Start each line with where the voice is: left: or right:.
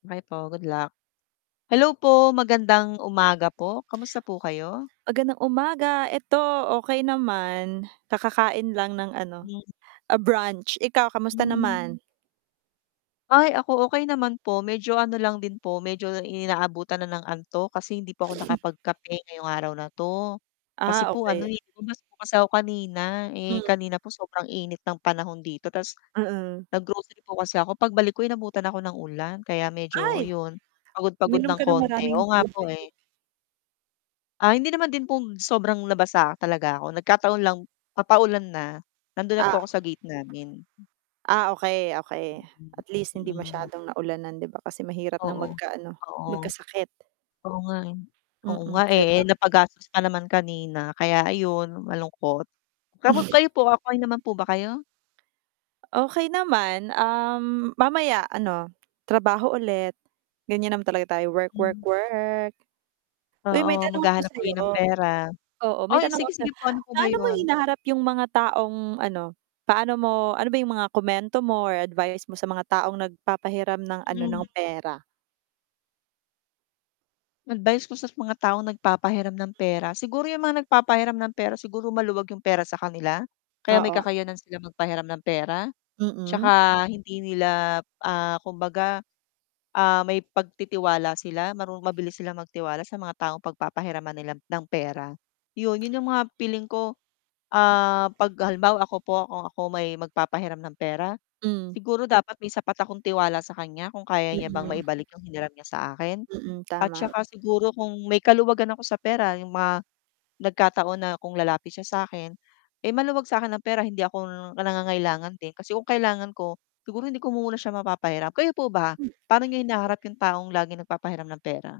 left: Okey po, good luck. Hello po, magandang umaga po. Kamusta po kayo?
right: Magandang umaga. 'Eto, okey naman. Kakakain lang ng ano, a brunch, ikaw kamusta
left: Hmm.
right: naman?
left: Ay ako, okey naman po. Medyo ano lang din po, medyo inaabutan na ng antok kasi hindi po ako nakapagkape ngayong araw na 'to. Kasi
right: Ah,
left: po ano,
right: okey.
left: eh, umalis po ako kanina. Eh,
right: Hmm.
left: kanina po sobrang init ng panahon dito, tas
right: Mm.
left: nag-grocery po kasi ako. Pagbalik ko inabutan ako ng ulan, kaya medyo
right: Ay,
left: 'yon, pagod-pagod
right: uminom
left: ng
right: ka ng
left: konti.
right: maraming
left: Oo nga
right: tubig.
left: po, eh. Ah, hindi naman din po sobrang nabasa talaga 'ko. Nagkataon lang papaulan na nandun na
right: Ah
left: po ako sa gate namin.
right: Ah, okey okey at least hindi
left: Mm.
right: masyadong naulanan, 'di ba kasi mahirap ng
left: Oo,
right: mag-kaano
left: oo.
right: magkasakit.
left: Oo nga, eh. Oo
right: Mm,
left: nga, eh,
right: 'di ba?
left: eh, napagastos na naman kanina, kaya 'ayun malungkot. Kamu kayo po, okay naman po ba kayo?
right: Okey naman, um, mamaya ano, trabaho ulit. Gan'yan naman talaga tayo, work work
left: Hmm.
right: work. Uy, may
left: Oo,
right: tanong ako
left: maghahanap
right: sa
left: uli
right: 'yo.
left: ng pera.
right: Oo, may
left: Ay,
right: tanong ako
left: sige sige
right: sa'yo.
left: po ano po ba
right: Paano mo
left: 'yun?
right: hinaharap yung mga taong, ano paano mo ano ba yung mga komento mo, or advice mo sa mga taong nagpapahiram ng ano ng
left: Mm.
right: pera?
left: Advise ko sa mga taong nagpapahiram ng pera. Siguro yung mga nagpapahiram ng pera, siguro maluwag yung pera sa kanila? Kaya may
right: Oo.
left: kakayanan sila magpahiram ng pera,
right: Mm.
left: 'tsaka, hindi nila, ah, kumbaga, ah, may pagtitiwala sila maru mabilis silang magtiwala sa mga taong pagpapahiraman nila ng pera 'yon. 'Yon 'yung mga feeling ko, ah, 'pag halimbawa ako po, kung ako may magpapahiram ng pera,
right: Hmm.
left: siguro dapat may sapat akong tiwala sa kan'ya, kung kaya niya bang
right: Mm.
left: maibalik yung hiniram niya sa akin
right: Mm,
left: at
right: tama.
left: 'tsaka siguro kung may kaluwagan ako sa pera, yung mga nagkataon na kung lalapit siya sa 'kin, eh, maluwag sa'kin ng pera, hindi ako nangangailangan din, kasi kung kailangan ko, siguro hindi ko muna siya mapapahiram. Kayo po ba, pa'no nyo hinaharap yung taong laging nagpapahiram ng pera?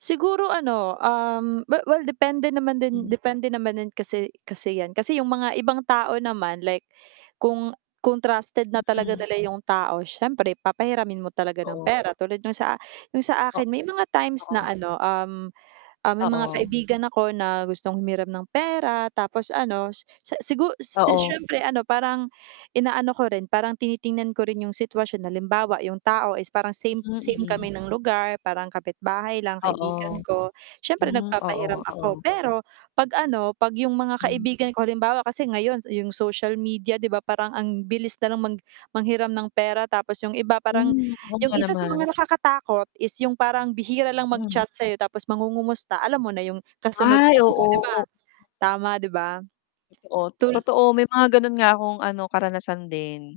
right: Siguro ano, um, we well depende naman din
left: Mm.
right: depende naman din kasi kasi 'yan, kasi yung ibang tao naman, like kung kung trusted na talaga
left: Mm.
right: nila 'yung tao, siyempre papahiramin mo talaga ng
left: Oo.
right: pera, tulad nung sa nung sa
left: O
right: akin may mga times
left: oo.
right: na ano, um, um, may mga
left: Oo.
right: kaibigan ako na gustong humiram ng pera, tapos ano s-sigur
left: Oo.
right: syempre ano parang, inaano ko rin parang tinitingnan ko rin yung sitwasyon, halimbawa yung tao is, parang same
left: Mm,
right: same kami
left: mm.
right: ng lugar parang kapitbahay lang,
left: Oo.
right: kaibigan ko siyempre
left: Hmm, oo,
right: nagpapahiram ako
left: oo.
right: pero 'pag ano 'pag yung mga
left: Mm.
right: kaibigan ko, halimbawa ko kasi ngayon yung social media, 'di ba parang ang bilis nalang mag manghiram ng pera tapos yung iba parang
left: Hmm, oo
right: yung
left: nga
right: isa sa
left: naman.
right: mga nakakatakot is yung parang bihira lang
left: Mm.
right: mag-chat sa'yo, tapos mangungumusta, alam mo na yung kasunod
left: Ay.
right: 'non,
left: Oo,
right: 'di ba?
left: oo.
right: Tama di ba?
left: Oo,
right: Tul
left: totoo. May mga ganun nga akong ano, karanasan din.